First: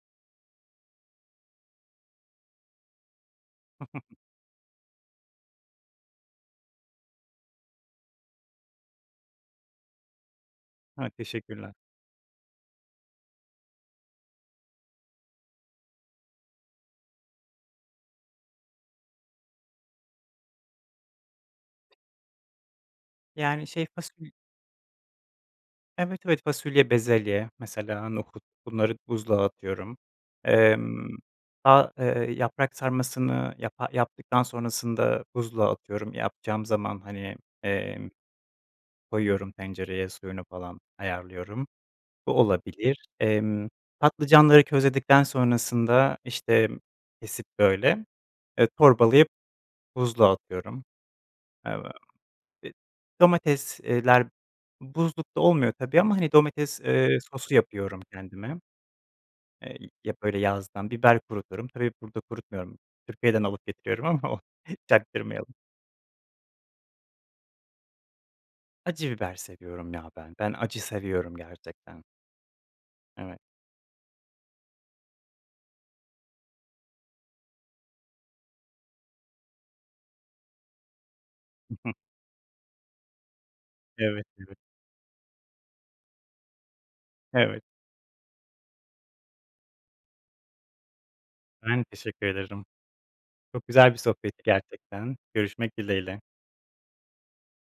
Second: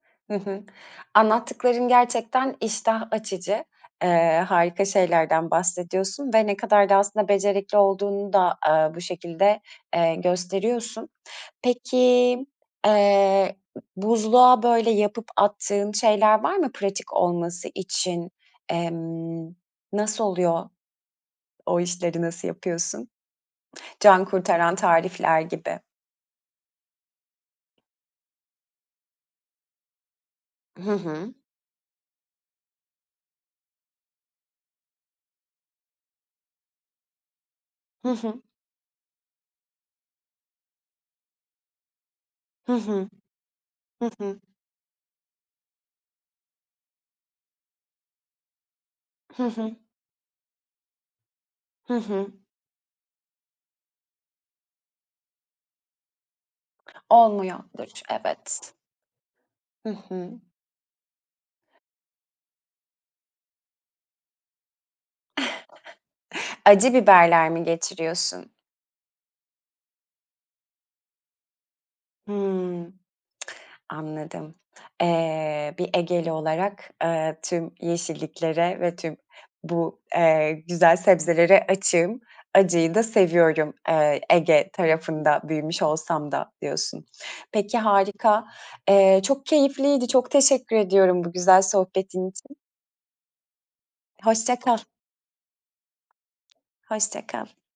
Hı hı, anlattıkların gerçekten iştah açıcı. Eee, harika şeylerden bahsediyorsun ve ne kadar da aslında becerikli olduğunu da, aaa, bu şekilde, eee, gösteriyorsun. Ha, teşekkürler. Peki, eee, buzluğa böyle yapıp attığın şeyler var mı, pratik olması için? Emm, nasıl oluyor? O işleri nasıl yapıyorsun? Yani şey fasul Cankurtaran tarifler gibi. Evet, evet. Fasulye, bezelye, mesela nohut bunları buzluğa atıyorum. Hı Emm, hı. fa eee yaprak sarmasını yapa yaptıktan sonrasında buzluğa atıyorum yapacağım zaman hani, emm, Hı hı. koyuyorum tencereye, suyunu falan ayarlıyorum, bu Hı olabilir. hı. Emm, Hı hı. patlıcanları közledikten sonrasında işte kesip böyle, eee, torbalayıp Hı hı. buzluğa atıyorum. Eve Hı hı. İd Domates, eee, ler buzlukta olmuyor tabii ama hani domates, eee, sosu Olmuyordur, yapıyorum kendime. evet. Eee, Hı ya böyle hı. yazdan biber kuruturum. Tabii burada kurutmuyorum. Türkiye'den alıp getiriyorum ama o çaktırmayalım. Acı biberler mi getiriyorsun? Acı biber seviyorum ya ben, ben acı seviyorum gerçekten. Hıı, Evet. anladım. Eee, bir Egeli olarak, eee, tüm yeşilliklere ve tüm bu, eee, güzel sebzelere Hı hı. açığım. Acıyı da seviyorum, eee, Evet. Gibi. Ege tarafında büyümüş olsam da diyorsun. Evet. Peki, harika. Eee, çok keyifliydi, çok teşekkür ediyorum bu güzel Ben teşekkür sohbetin için. ederim. Çok güzel bir sohbetti Hoşça kal. gerçekten. Görüşmek dileğiyle. Hoşça kal.